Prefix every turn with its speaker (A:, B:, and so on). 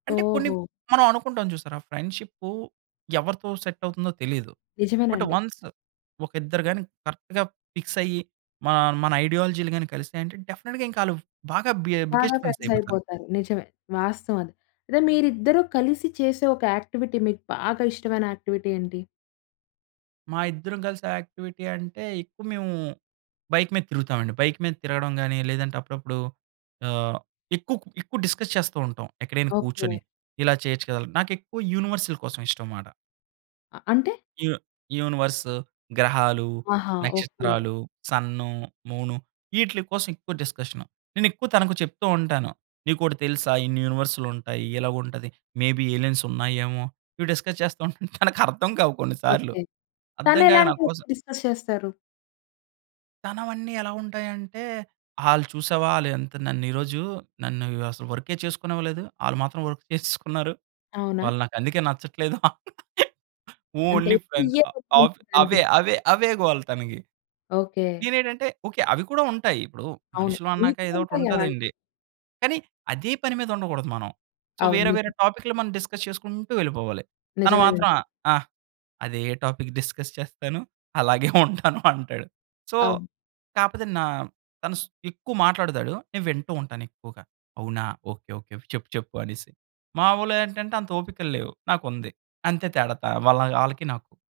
A: అంటే కొన్ని
B: ఓహో!
A: మనం అనుకుంటాం చూసారా ఫ్రెండ్‌షిప్పు ఎవరితో సెట్ అవుతుందో తెలీదు. బట్
B: నిజమేనండి.
A: వన్స్ ఒక ఇద్దరు గాని కరెక్ట్‌గా ఫిక్స్ అయ్యి. మా మన ఐడియాలజీలు గాని కలిసియంటే డెఫినిట్‌గా ఇంకా ఆళ్ళు బాగా బి ఆహ్,
B: బాగా
A: బిగ్గెస్ట్ ఫ్రెండ్స్
B: ఫ్రెండ్స్
A: అయిపోతారు.
B: అయిపోతారు నిజమే. వాస్తవం అది. అయితే మీరిద్దరూ కలిసి చేసే ఒక యాక్టివిటీ మీకు బాగా ఇష్టమైన యాక్టివిటీ ఏంటి?
A: మా ఇద్దరం కలిసి యాక్టివిటీ అంటే, ఎక్కువ మేము బైక్ మీద తిరుగుతామండి. బైక్ మీద తిరగడం గాని లేదంటే అప్పుడప్పుడు ఆహ్, ఎక్కువ కొ ఎక్కువ డిస్కస్ చేస్తూ ఉంటాం ఎక్కడైనా
B: ఓకే.
A: కూర్చొని. ఇలా చేయొచ్చు కదా. నాకెక్కువ యూనివర్సల్ కోసం ఇష్టం మాట.
B: ఆహ్, అంటే?
A: యూ యూనివర్స్, గ్రహాలు,
B: ఆహా! ఓకే.
A: నక్షత్రాలు, సన్ను, మూను ఇటిలీ కోసం ఎక్కువ డిస్కషను. నేను ఎక్కువ తనకు చెప్తూ ఉంటాను. నీకు ఒకటి తెలుసా ఇన్ని యూనివర్స్‌లు ఉంటాయి. ఇలాగుంటది. మే బీ ఎలియన్స్ ఉన్నాయేమో, ఇవి డిస్కస్ చేస్తూ తనకు అర్థం కావు కొన్ని సార్లు.
B: ఓకే.
A: అర్థం
B: తను
A: కాక
B: ఎలాంటివి
A: నాకోసం
B: డిస్కస్ చేస్తారు?
A: తనవన్నీ ఎలా ఉంటాయంటే, ఆళ్ళు చూసావా ఆళ్ళు ఎంత నన్ను ఈరోజు నన్ను అసలు వర్కె చేసుకోనివ్వలేదు. ఆళ్ళు మాత్రం వర్క్ చేసేసుకున్నారు.
B: అవునా?
A: వాళ్ళు నాకు అందుకే నచ్చట్లేదు
B: అంటే
A: ఓన్లీ
B: ఎప్పుడు
A: ఫ్రెండ్
B: ఇయే
A: ఆహ్, అవే
B: [unintelligible]
A: అవే అవే గోల తనకి.
B: ఓకే.
A: నేనేంటంటే ఓకే అవి కూడా ఉంటాయి. ఇప్పుడు
B: అవును.
A: మనుషులు అన్నాక
B: మీకు
A: ఏదో ఒకటి
B: ఉంటాయి అలాంటివి.
A: ఉంటదండి. కానీ అదే పని మీద ఉండకూడదు మనం. సో,
B: అవును
A: వేరే వేరే
B: నిజం.
A: టాపిక్‌లు మనం డిస్కస్ చేసుకుంటూ వెళ్ళిపోవాలి. తను మాత్రం ఆ!
B: నిజమేనండి.
A: ఆ! అదే టాపిక్ డిస్కస్ చేస్తాను. అలాగే ఉంటాను అంటాడు. సో,
B: అవును.
A: కాపోతే నా తను ఎక్కువ మాట్లాడతాడు. నేను వింటూ ఉంటాను ఎక్కువగా. అవునా? ఓకే ఓకే చెప్పు చెప్పు అనేసి. మాములేంటంటే, అంత ఓపికలు లేవు నాకు ఉంది. అంతే తేడా త వాళ్ ఆళ్ళకి నాకు.